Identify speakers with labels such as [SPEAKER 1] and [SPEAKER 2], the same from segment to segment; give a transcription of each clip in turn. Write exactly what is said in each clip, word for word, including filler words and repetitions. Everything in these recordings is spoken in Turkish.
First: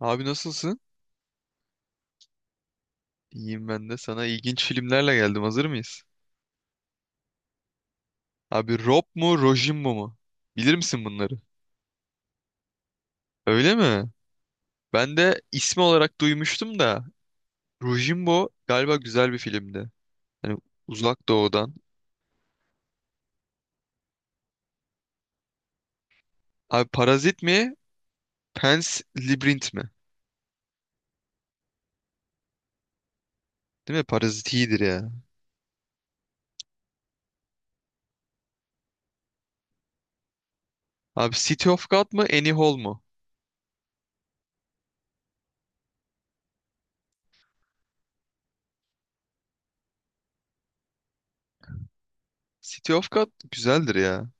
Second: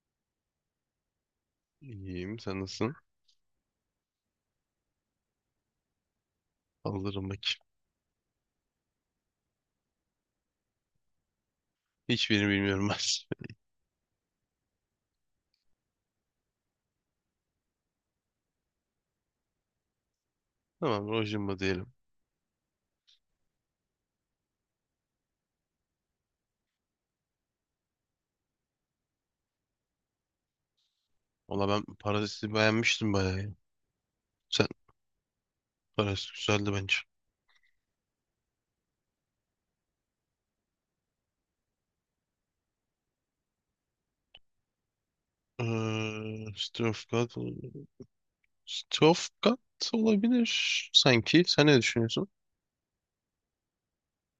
[SPEAKER 1] Abi nasılsın?
[SPEAKER 2] İyiyim. Sen nasılsın?
[SPEAKER 1] İyiyim ben de. Sana ilginç filmlerle geldim. Hazır mıyız?
[SPEAKER 2] Alırım bak.
[SPEAKER 1] Abi Rob mu Rojimbo mu? Bilir misin bunları?
[SPEAKER 2] Hiçbirini bilmiyorum ben.
[SPEAKER 1] Öyle mi? Ben de ismi olarak duymuştum da Rojimbo galiba güzel bir filmdi. Hani
[SPEAKER 2] Tamam.
[SPEAKER 1] Uzak
[SPEAKER 2] Rojimba
[SPEAKER 1] Doğu'dan.
[SPEAKER 2] diyelim.
[SPEAKER 1] Abi Parazit mi? Pan's Labyrinth mi?
[SPEAKER 2] Valla ben Parazit'i beğenmiştim bayağı ya.
[SPEAKER 1] Değil mi? Parazit
[SPEAKER 2] Sen
[SPEAKER 1] iyidir ya.
[SPEAKER 2] Parazit güzeldi bence.
[SPEAKER 1] Abi City of God mı? Annie Hall mu?
[SPEAKER 2] Ee, Strofgard, Strofgard olabilir sanki. Sen ne düşünüyorsun?
[SPEAKER 1] City of God güzeldir ya.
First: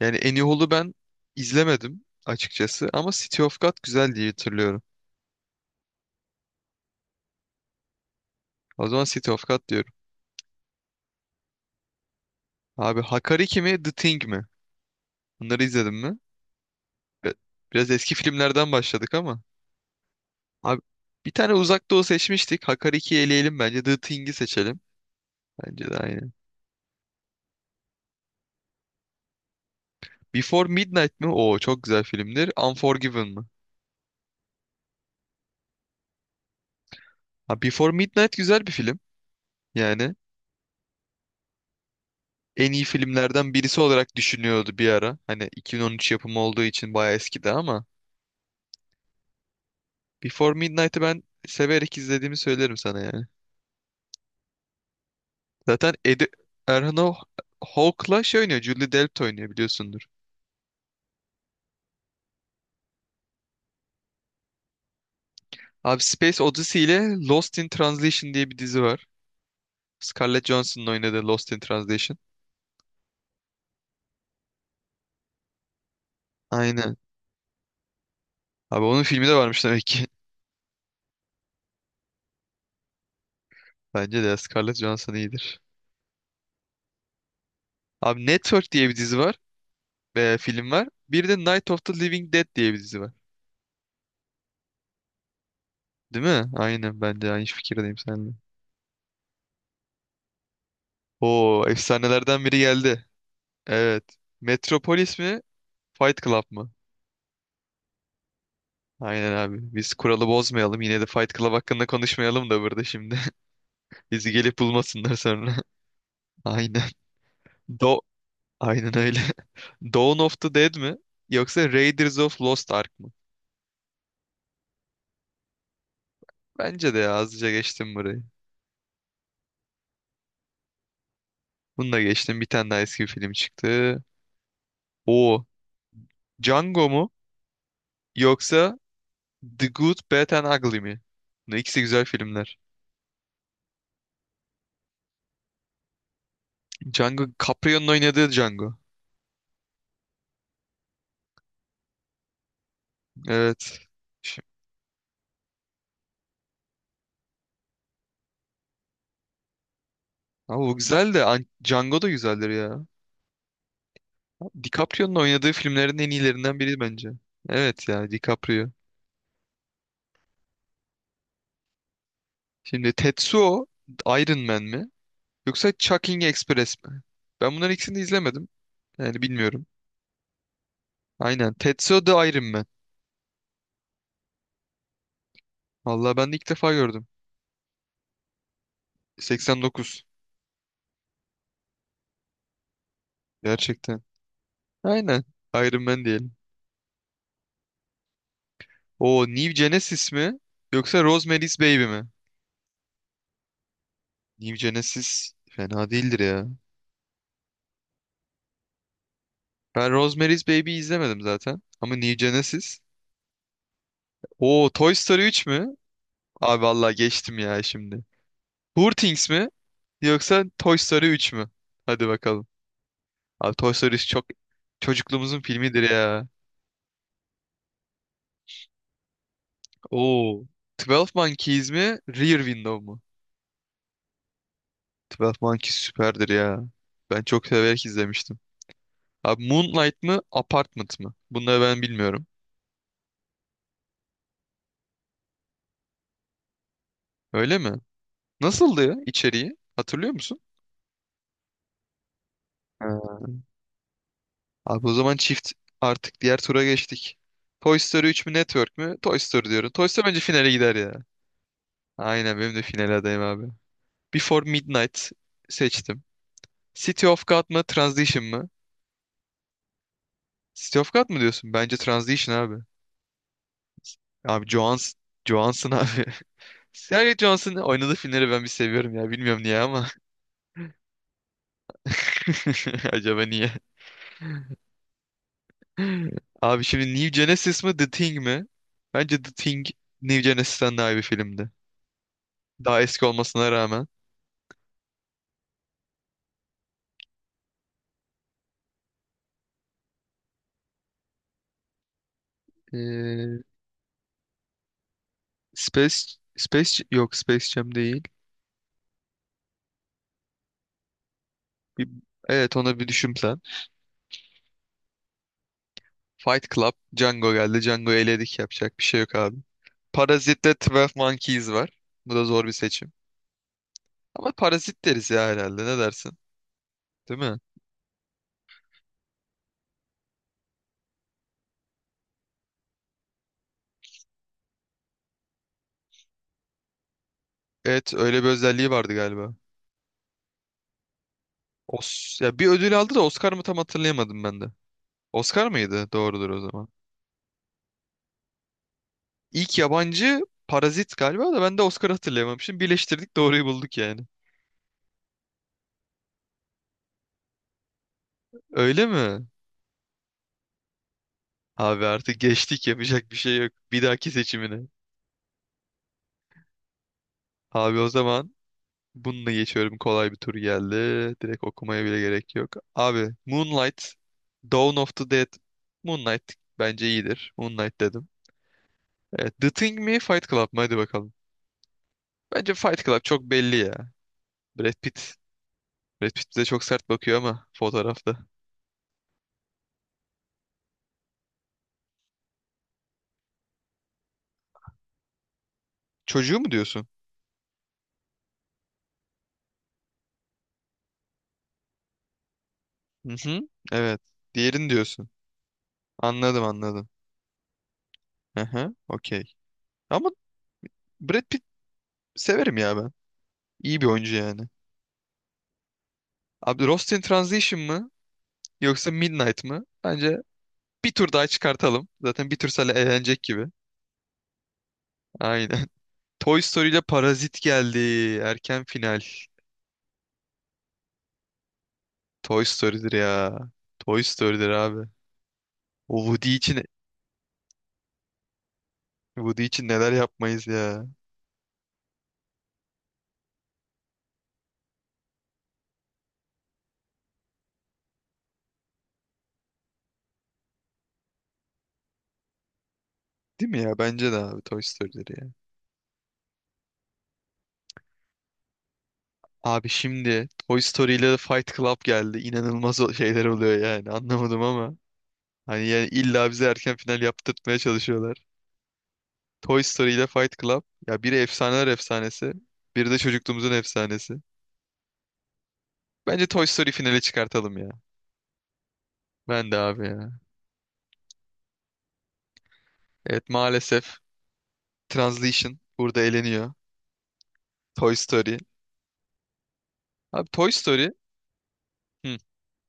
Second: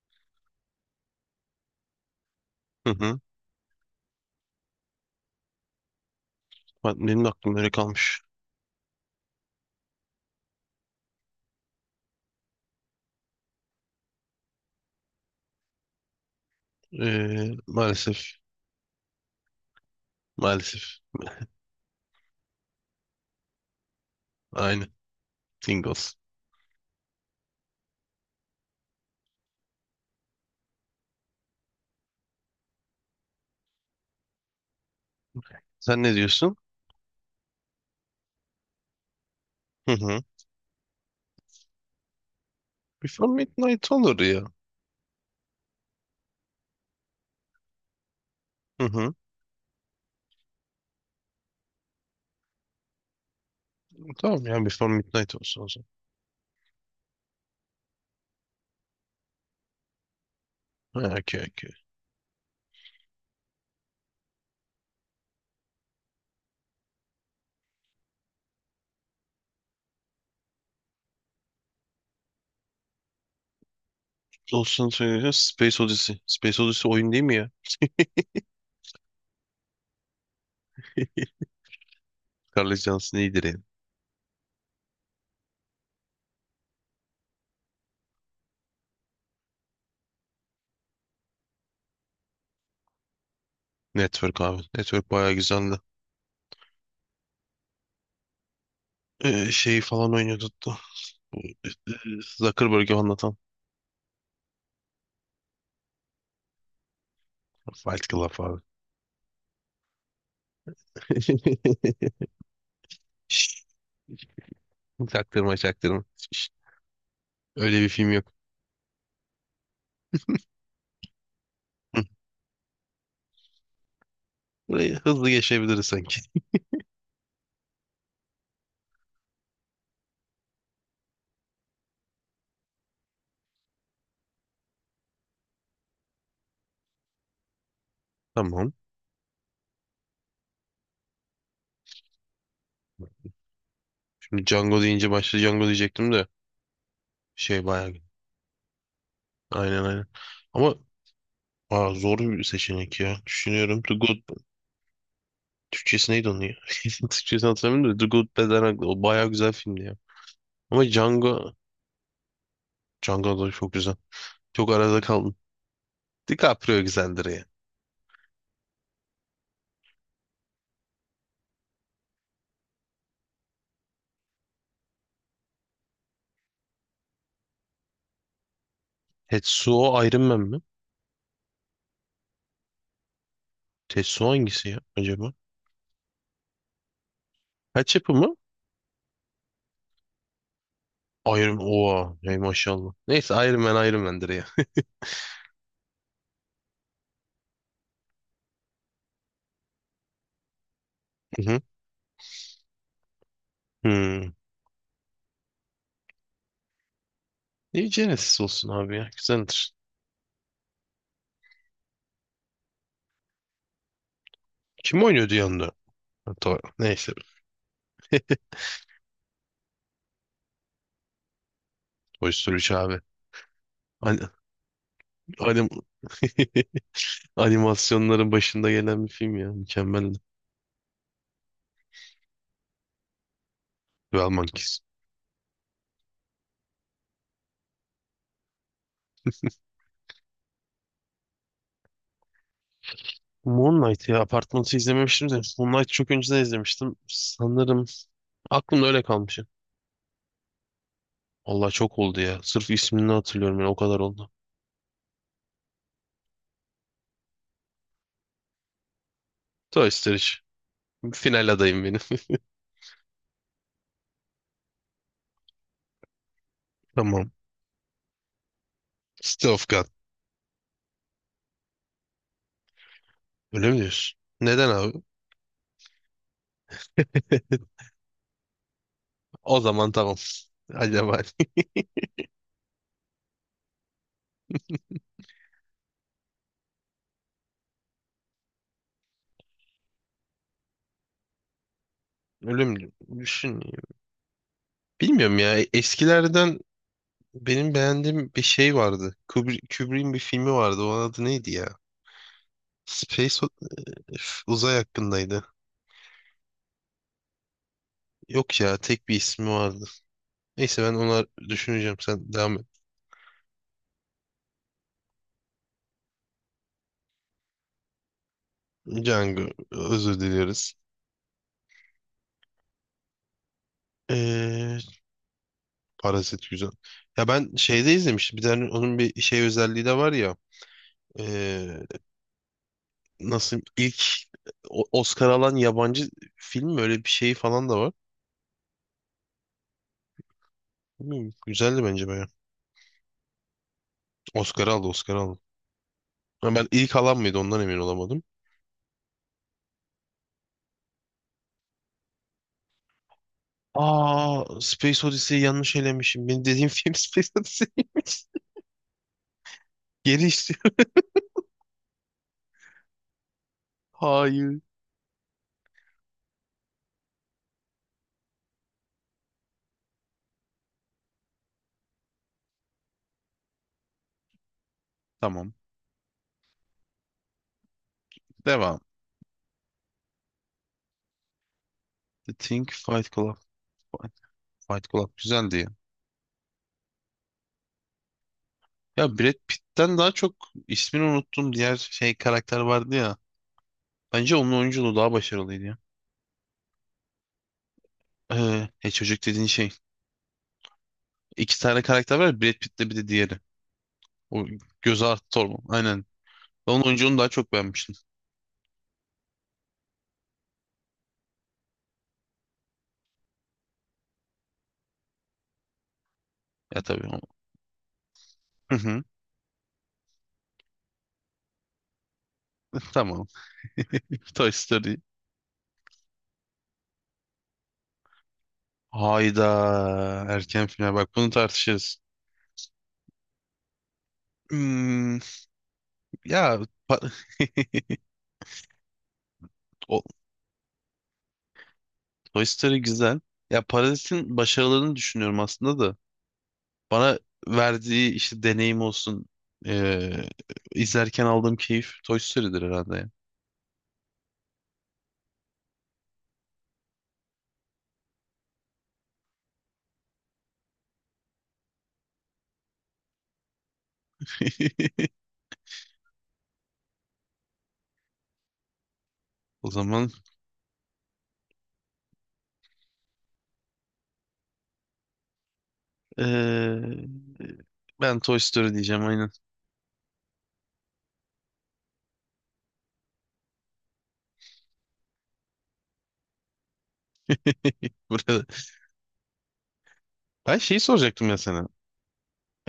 [SPEAKER 1] Yani Annie Hall'u ben izlemedim açıkçası
[SPEAKER 2] Hı
[SPEAKER 1] ama
[SPEAKER 2] hı.
[SPEAKER 1] City of God güzel diye hatırlıyorum.
[SPEAKER 2] Ben- Benim de aklım öyle kalmış.
[SPEAKER 1] O zaman City of God diyorum. Abi Hakariki mi The Thing mi? Bunları izledin mi? Bi-
[SPEAKER 2] Ee,
[SPEAKER 1] Biraz eski
[SPEAKER 2] maalesef.
[SPEAKER 1] filmlerden başladık ama. Abi
[SPEAKER 2] Maalesef.
[SPEAKER 1] bir tane Uzak Doğu seçmiştik. Hakariki'yi eleyelim bence. The Thing'i seçelim.
[SPEAKER 2] Aynı.
[SPEAKER 1] Bence de
[SPEAKER 2] Tingles.
[SPEAKER 1] aynı. Before Midnight mi? Oo çok güzel filmdir. Unforgiven mı?
[SPEAKER 2] Sen ne diyorsun?
[SPEAKER 1] Ha, Before Midnight güzel bir film.
[SPEAKER 2] Hı
[SPEAKER 1] Yani
[SPEAKER 2] hı.
[SPEAKER 1] en iyi
[SPEAKER 2] Before
[SPEAKER 1] filmlerden birisi
[SPEAKER 2] Midnight
[SPEAKER 1] olarak
[SPEAKER 2] olur ya.
[SPEAKER 1] düşünüyordu bir ara. Hani iki bin on üç yapımı olduğu için bayağı eskidi ama.
[SPEAKER 2] Hı hı.
[SPEAKER 1] Before Midnight'ı ben severek izlediğimi söylerim sana yani.
[SPEAKER 2] Tamam ya Before Midnight olsun o zaman.
[SPEAKER 1] Zaten Ed Erhan Ho- Hawke'la şey oynuyor. Julie Delpy oynuyor biliyorsundur.
[SPEAKER 2] Ha, okey okey.
[SPEAKER 1] Abi Space Odyssey ile Lost in Translation diye bir dizi var. Scarlett Johansson'ın oynadığı Lost in Translation.
[SPEAKER 2] Olsun söyleyeceğim. Space Odyssey. Space Odyssey
[SPEAKER 1] Aynen.
[SPEAKER 2] oyun değil mi ya?
[SPEAKER 1] Abi onun filmi de varmış demek ki.
[SPEAKER 2] Scarlett Johansson iyidir yani.
[SPEAKER 1] Bence de Scarlett Johansson iyidir. Abi Network diye bir dizi var. E, film var. Bir de Night of the Living Dead diye bir dizi var.
[SPEAKER 2] Network abi. Network bayağı güzeldi.
[SPEAKER 1] Değil mi? Aynen ben de aynı fikirdeyim seninle.
[SPEAKER 2] Ee, şeyi falan oynuyordu hatta.
[SPEAKER 1] Oo efsanelerden biri
[SPEAKER 2] Zuckerberg'i
[SPEAKER 1] geldi.
[SPEAKER 2] anlatan.
[SPEAKER 1] Evet. Metropolis mi? Fight Club mı?
[SPEAKER 2] Fight Club abi.
[SPEAKER 1] Aynen abi. Biz kuralı bozmayalım. Yine de Fight Club hakkında konuşmayalım da burada şimdi.
[SPEAKER 2] Şşt,
[SPEAKER 1] Bizi gelip bulmasınlar sonra.
[SPEAKER 2] çaktırma çaktırma. Şşt,
[SPEAKER 1] Aynen.
[SPEAKER 2] öyle bir
[SPEAKER 1] Do
[SPEAKER 2] film yok.
[SPEAKER 1] Aynen öyle. Dawn of the Dead mi? Yoksa
[SPEAKER 2] Hı.
[SPEAKER 1] Raiders of Lost Ark mı?
[SPEAKER 2] Burayı hızlı geçebiliriz sanki.
[SPEAKER 1] Bence de ya, azıca geçtim burayı. Bunu da geçtim. Bir tane daha eski bir film çıktı. O Django mu?
[SPEAKER 2] Tamam.
[SPEAKER 1] Yoksa The Good, Bad and Ugly mi? Bunlar ikisi güzel filmler.
[SPEAKER 2] Şimdi Django deyince başta Django diyecektim de
[SPEAKER 1] Django,
[SPEAKER 2] şey
[SPEAKER 1] Caprio'nun
[SPEAKER 2] bayağı.
[SPEAKER 1] oynadığı Django.
[SPEAKER 2] Aynen aynen. Ama aa, zor bir seçenek ya.
[SPEAKER 1] Evet.
[SPEAKER 2] Düşünüyorum. The Good.
[SPEAKER 1] Şi-
[SPEAKER 2] Türkçesi neydi onun ya? Türkçesini hatırlamıyorum da The Good Bad and Ugly. O bayağı güzel filmdi ya.
[SPEAKER 1] Ama bu
[SPEAKER 2] Ama
[SPEAKER 1] güzel de An-
[SPEAKER 2] Django,
[SPEAKER 1] Django da güzeldir ya.
[SPEAKER 2] Django da çok güzel. Çok arada
[SPEAKER 1] DiCaprio'nun
[SPEAKER 2] kaldım.
[SPEAKER 1] oynadığı filmlerin en iyilerinden biri
[SPEAKER 2] DiCaprio
[SPEAKER 1] bence.
[SPEAKER 2] güzeldir ya.
[SPEAKER 1] Evet ya DiCaprio. Şimdi Tetsuo Iron Man mi? Yoksa Chucking Express mi? Ben bunların ikisini de izlemedim. Yani bilmiyorum.
[SPEAKER 2] Tetsuo Iron Man mi?
[SPEAKER 1] Aynen. Tetsuo the Iron Man.
[SPEAKER 2] Tetsuo hangisi ya acaba?
[SPEAKER 1] Vallahi ben de ilk defa gördüm.
[SPEAKER 2] Kaç yapımı?
[SPEAKER 1] seksen dokuz.
[SPEAKER 2] Iron Oha. Ey maşallah. Neyse Iron Man Iron
[SPEAKER 1] Gerçekten.
[SPEAKER 2] Man'dir ya.
[SPEAKER 1] Aynen. Iron Man diyelim. O New Genesis mi? Yoksa
[SPEAKER 2] Hı
[SPEAKER 1] Rosemary's
[SPEAKER 2] hı.
[SPEAKER 1] Baby mi?
[SPEAKER 2] Hmm.
[SPEAKER 1] New Genesis fena değildir ya.
[SPEAKER 2] Niye Genesis olsun abi ya? Güzeldir.
[SPEAKER 1] Ben Rosemary's Baby izlemedim zaten. Ama New Genesis. O Toy
[SPEAKER 2] Kim
[SPEAKER 1] Story
[SPEAKER 2] oynuyordu
[SPEAKER 1] üç
[SPEAKER 2] yanında?
[SPEAKER 1] mü?
[SPEAKER 2] Hatta
[SPEAKER 1] Abi vallahi
[SPEAKER 2] neyse.
[SPEAKER 1] geçtim ya şimdi. Poor Things mi? Yoksa Toy Story üç mü? Hadi
[SPEAKER 2] Toy
[SPEAKER 1] bakalım.
[SPEAKER 2] Story üç abi.
[SPEAKER 1] Abi Toy Story
[SPEAKER 2] Hani,
[SPEAKER 1] çok çocukluğumuzun
[SPEAKER 2] hani...
[SPEAKER 1] filmidir ya.
[SPEAKER 2] Animasyonların başında gelen bir film ya. Mükemmeldi.
[SPEAKER 1] Oo. Twelve Monkeys mi? Rear Window mu?
[SPEAKER 2] Well Monkeys.
[SPEAKER 1] Twelve Monkeys süperdir ya. Ben çok severek izlemiştim. Abi Moonlight mı? Apartment mı? Bunları ben bilmiyorum.
[SPEAKER 2] Moon Knight ya Apartman'ı izlememiştim de. Moon Knight çok önceden izlemiştim.
[SPEAKER 1] Öyle mi?
[SPEAKER 2] Sanırım aklımda
[SPEAKER 1] Nasıldı ya
[SPEAKER 2] öyle kalmış.
[SPEAKER 1] içeriği? Hatırlıyor musun?
[SPEAKER 2] Allah çok oldu ya. Sırf ismini
[SPEAKER 1] Ha.
[SPEAKER 2] hatırlıyorum yani o kadar oldu.
[SPEAKER 1] Abi o zaman çift artık diğer tura geçtik. Toy Story üç mü Network mü? Toy Story diyorum. Toy
[SPEAKER 2] Toy
[SPEAKER 1] Story
[SPEAKER 2] Story.
[SPEAKER 1] bence finale gider ya.
[SPEAKER 2] üç. Final adayım benim.
[SPEAKER 1] Aynen benim de finale adayım abi. Before Midnight seçtim. City of
[SPEAKER 2] Tamam.
[SPEAKER 1] God mı? Transition mı?
[SPEAKER 2] City of God.
[SPEAKER 1] City of God mı diyorsun? Bence Transition abi.
[SPEAKER 2] Öyle mi diyorsun?
[SPEAKER 1] Abi
[SPEAKER 2] Neden
[SPEAKER 1] Johansson,
[SPEAKER 2] abi?
[SPEAKER 1] Johansson abi. Scarlett Johansson'ın oynadığı filmleri ben bir seviyorum ya. Bilmiyorum niye
[SPEAKER 2] O
[SPEAKER 1] ama.
[SPEAKER 2] zaman tamam. Acaba
[SPEAKER 1] Acaba niye? Abi şimdi New Genesis mi The Thing mi? Bence The Thing New Genesis'ten daha iyi bir filmdi.
[SPEAKER 2] ölüm
[SPEAKER 1] Daha eski olmasına
[SPEAKER 2] düşün.
[SPEAKER 1] rağmen.
[SPEAKER 2] Bilmiyorum ya. Eskilerden benim beğendiğim bir şey vardı. Kubrick, Kubrick'in bir filmi vardı. Onun adı neydi ya?
[SPEAKER 1] Ee,
[SPEAKER 2] Space o- üf, uzay hakkındaydı.
[SPEAKER 1] Space Space yok Space Jam değil.
[SPEAKER 2] Yok ya tek bir ismi vardı. Neyse ben onlar
[SPEAKER 1] Bir,
[SPEAKER 2] düşüneceğim sen
[SPEAKER 1] evet
[SPEAKER 2] devam et.
[SPEAKER 1] ona bir düşün sen. Fight Club, Django geldi. Django eledik yapacak bir şey yok abi.
[SPEAKER 2] Django özür
[SPEAKER 1] Parazit'te
[SPEAKER 2] diliyoruz.
[SPEAKER 1] on iki Monkeys var. Bu da zor bir seçim. Ama
[SPEAKER 2] Ee,
[SPEAKER 1] parazit deriz ya herhalde ne dersin?
[SPEAKER 2] Parazit güzel.
[SPEAKER 1] Değil
[SPEAKER 2] Ya
[SPEAKER 1] mi?
[SPEAKER 2] ben şeyde izlemiştim. Bir tane onun bir şey özelliği de var ya. Ee, nasıl ilk o- Oscar alan yabancı film mi? Öyle bir şey falan da var.
[SPEAKER 1] Evet öyle bir özelliği vardı galiba.
[SPEAKER 2] Bilmiyorum, güzeldi bence
[SPEAKER 1] Os
[SPEAKER 2] baya.
[SPEAKER 1] ya bir ödül aldı da Oscar mı tam hatırlayamadım ben de.
[SPEAKER 2] Oscar aldı Oscar aldı.
[SPEAKER 1] Oscar mıydı? Doğrudur o
[SPEAKER 2] Ama
[SPEAKER 1] zaman.
[SPEAKER 2] ben ilk alan mıydı ondan emin olamadım.
[SPEAKER 1] İlk yabancı Parazit galiba da ben de Oscar hatırlayamamışım. Birleştirdik doğruyu bulduk yani.
[SPEAKER 2] Aa Space Odyssey'i yanlış elemişim. Benim dediğim film Space Odyssey.
[SPEAKER 1] Öyle mi?
[SPEAKER 2] Geri
[SPEAKER 1] Abi artık geçtik yapacak bir şey yok. Bir dahaki seçimine.
[SPEAKER 2] Hayır.
[SPEAKER 1] Abi o zaman bununla geçiyorum. Kolay bir tur geldi. Direkt okumaya bile gerek yok. Abi Moonlight, Dawn of the Dead.
[SPEAKER 2] Tamam.
[SPEAKER 1] Moonlight bence iyidir. Moonlight dedim.
[SPEAKER 2] Devam.
[SPEAKER 1] Evet, The Thing mi Fight Club mı? Hadi bakalım.
[SPEAKER 2] The
[SPEAKER 1] Bence
[SPEAKER 2] Think
[SPEAKER 1] Fight Club
[SPEAKER 2] Fight
[SPEAKER 1] çok
[SPEAKER 2] Club.
[SPEAKER 1] belli ya.
[SPEAKER 2] Fight
[SPEAKER 1] Brad
[SPEAKER 2] Fight Club
[SPEAKER 1] Pitt.
[SPEAKER 2] güzeldi ya.
[SPEAKER 1] Brad Pitt bize çok sert bakıyor ama fotoğrafta.
[SPEAKER 2] Ya Brad Pitt'ten daha çok ismini unuttum diğer şey karakter vardı ya. Bence onun oyunculuğu daha başarılıydı ya.
[SPEAKER 1] Çocuğu mu diyorsun?
[SPEAKER 2] Ee, e, çocuk dediğin şey. İki tane karakter var. Ya, Brad Pitt'le bir de
[SPEAKER 1] Hı
[SPEAKER 2] diğeri.
[SPEAKER 1] hı. Evet.
[SPEAKER 2] O
[SPEAKER 1] Diğerini
[SPEAKER 2] göze
[SPEAKER 1] diyorsun.
[SPEAKER 2] artı torba. Aynen.
[SPEAKER 1] Anladım
[SPEAKER 2] Ben onun
[SPEAKER 1] anladım.
[SPEAKER 2] oyunculuğunu daha çok beğenmiştim.
[SPEAKER 1] Hı hı. Okey. Ama Brad Pitt severim ya ben. İyi bir oyuncu yani. Abi
[SPEAKER 2] Ya
[SPEAKER 1] Lost in
[SPEAKER 2] tabii. o-
[SPEAKER 1] Translation mı?
[SPEAKER 2] Hı
[SPEAKER 1] Yoksa
[SPEAKER 2] hı.
[SPEAKER 1] Midnight mı? Bence bir tur daha çıkartalım. Zaten bir tur sale eğlenecek
[SPEAKER 2] Tamam.
[SPEAKER 1] gibi.
[SPEAKER 2] Toy Story.
[SPEAKER 1] Aynen. Toy Story ile Parazit geldi. Erken final.
[SPEAKER 2] Hayda. Erken final. Bak bunu tartışırız.
[SPEAKER 1] Toy Story'dir ya. Toy Story'dir abi.
[SPEAKER 2] Hmm,
[SPEAKER 1] O Woody
[SPEAKER 2] ya
[SPEAKER 1] için
[SPEAKER 2] pa-
[SPEAKER 1] Woody için neler
[SPEAKER 2] o-
[SPEAKER 1] yapmayız ya.
[SPEAKER 2] Toy Story güzel. Ya Parazit'in başarılarını düşünüyorum aslında da. Bana verdiği işte deneyim olsun, eee, izlerken aldığım keyif Toy Story'dir herhalde ya.
[SPEAKER 1] Değil mi ya? Bence de abi Toy Story'leri ya. Abi şimdi Toy Story ile Fight Club geldi. İnanılmaz o- şeyler oluyor yani. Anlamadım ama. Hani yani illa bize erken final yaptırtmaya çalışıyorlar. Toy
[SPEAKER 2] O
[SPEAKER 1] Story ile
[SPEAKER 2] zaman
[SPEAKER 1] Fight Club. Ya biri efsaneler efsanesi. Biri de çocukluğumuzun efsanesi. Bence Toy Story finale
[SPEAKER 2] eee,
[SPEAKER 1] çıkartalım ya.
[SPEAKER 2] ben Toy Story diyeceğim aynen.
[SPEAKER 1] Ben de abi ya. Evet maalesef Translation burada eleniyor. Toy Story.
[SPEAKER 2] Burada.
[SPEAKER 1] Abi Toy
[SPEAKER 2] Ben şeyi
[SPEAKER 1] Story.
[SPEAKER 2] soracaktım ya sana.
[SPEAKER 1] Hı.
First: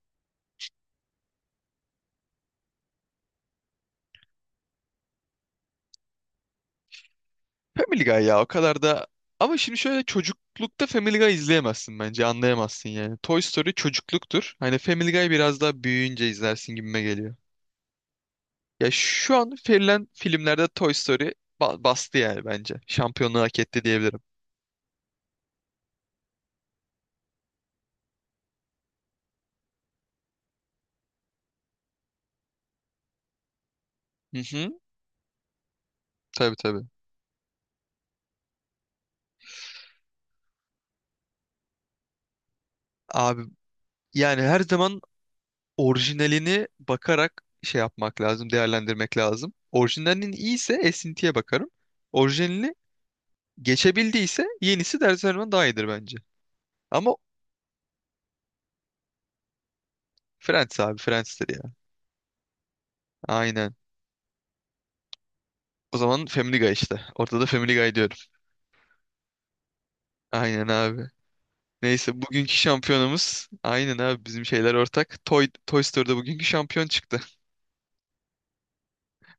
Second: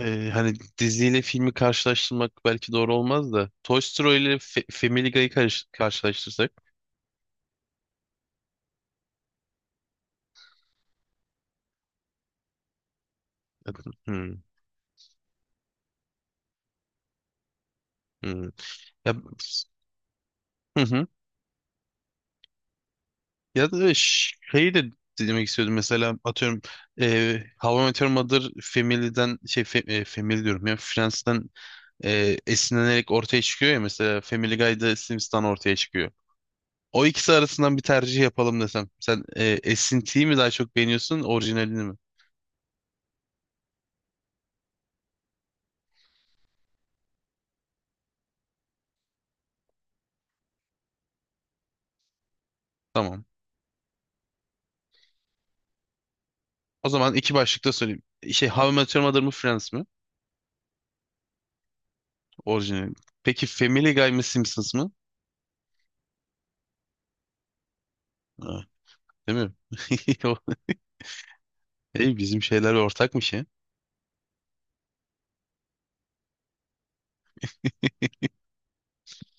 [SPEAKER 2] Eee, hani diziyle filmi karşılaştırmak belki doğru olmaz da. Toy Story ile Fe- Family Guy'ı karış- karşılaştırsak.
[SPEAKER 1] Family Guy ya o kadar da ama şimdi şöyle çocuklukta Family Guy izleyemezsin bence anlayamazsın yani. Toy Story
[SPEAKER 2] Hmm,
[SPEAKER 1] çocukluktur. Hani Family Guy biraz daha büyüyünce izlersin gibime geliyor.
[SPEAKER 2] hmm.
[SPEAKER 1] Ya
[SPEAKER 2] Ya,
[SPEAKER 1] şu an verilen filmlerde
[SPEAKER 2] hı
[SPEAKER 1] Toy
[SPEAKER 2] hı.
[SPEAKER 1] Story ba- bastı yani bence. Şampiyonluğu hak
[SPEAKER 2] Ya
[SPEAKER 1] etti
[SPEAKER 2] da
[SPEAKER 1] diyebilirim.
[SPEAKER 2] şey de demek istiyordum mesela atıyorum e, How I Met Your Mother Family'den şey fe, e, Family diyorum ya Friends'den e, esinlenerek ortaya çıkıyor ya mesela
[SPEAKER 1] Hı
[SPEAKER 2] Family
[SPEAKER 1] hı.
[SPEAKER 2] Guy'da Simpsons'tan ortaya çıkıyor.
[SPEAKER 1] Tabii tabii.
[SPEAKER 2] O ikisi arasından bir tercih yapalım desem. Sen e, esintiyi mi daha çok beğeniyorsun orijinalini mi?
[SPEAKER 1] Abi yani her zaman orijinalini bakarak şey yapmak lazım, değerlendirmek lazım. Orijinalinin iyiyse esintiye bakarım. Orijinalini
[SPEAKER 2] Tamam.
[SPEAKER 1] geçebildiyse yenisi de her zaman daha iyidir bence.
[SPEAKER 2] O zaman
[SPEAKER 1] Ama
[SPEAKER 2] iki başlıkta söyleyeyim. Şey How I Met Your Mother mı Friends mi?
[SPEAKER 1] Friends abi Friends'tir ya.
[SPEAKER 2] Orijinali. Peki
[SPEAKER 1] Aynen.
[SPEAKER 2] Family Guy mı Simpsons mı?
[SPEAKER 1] O zaman Family Guy işte. Ortada da Family Guy diyorum.
[SPEAKER 2] Ha, değil mi?
[SPEAKER 1] Aynen abi.
[SPEAKER 2] Ey,
[SPEAKER 1] Neyse
[SPEAKER 2] bizim
[SPEAKER 1] bugünkü
[SPEAKER 2] şeyler ortakmış ya.
[SPEAKER 1] şampiyonumuz aynen abi bizim şeyler ortak. Toy, Toy Story'da bugünkü şampiyon çıktı.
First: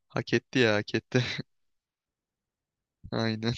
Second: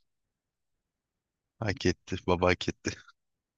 [SPEAKER 1] Hak etti ya hak etti.
[SPEAKER 2] Hak etti. Baba hak etti.
[SPEAKER 1] Aynen.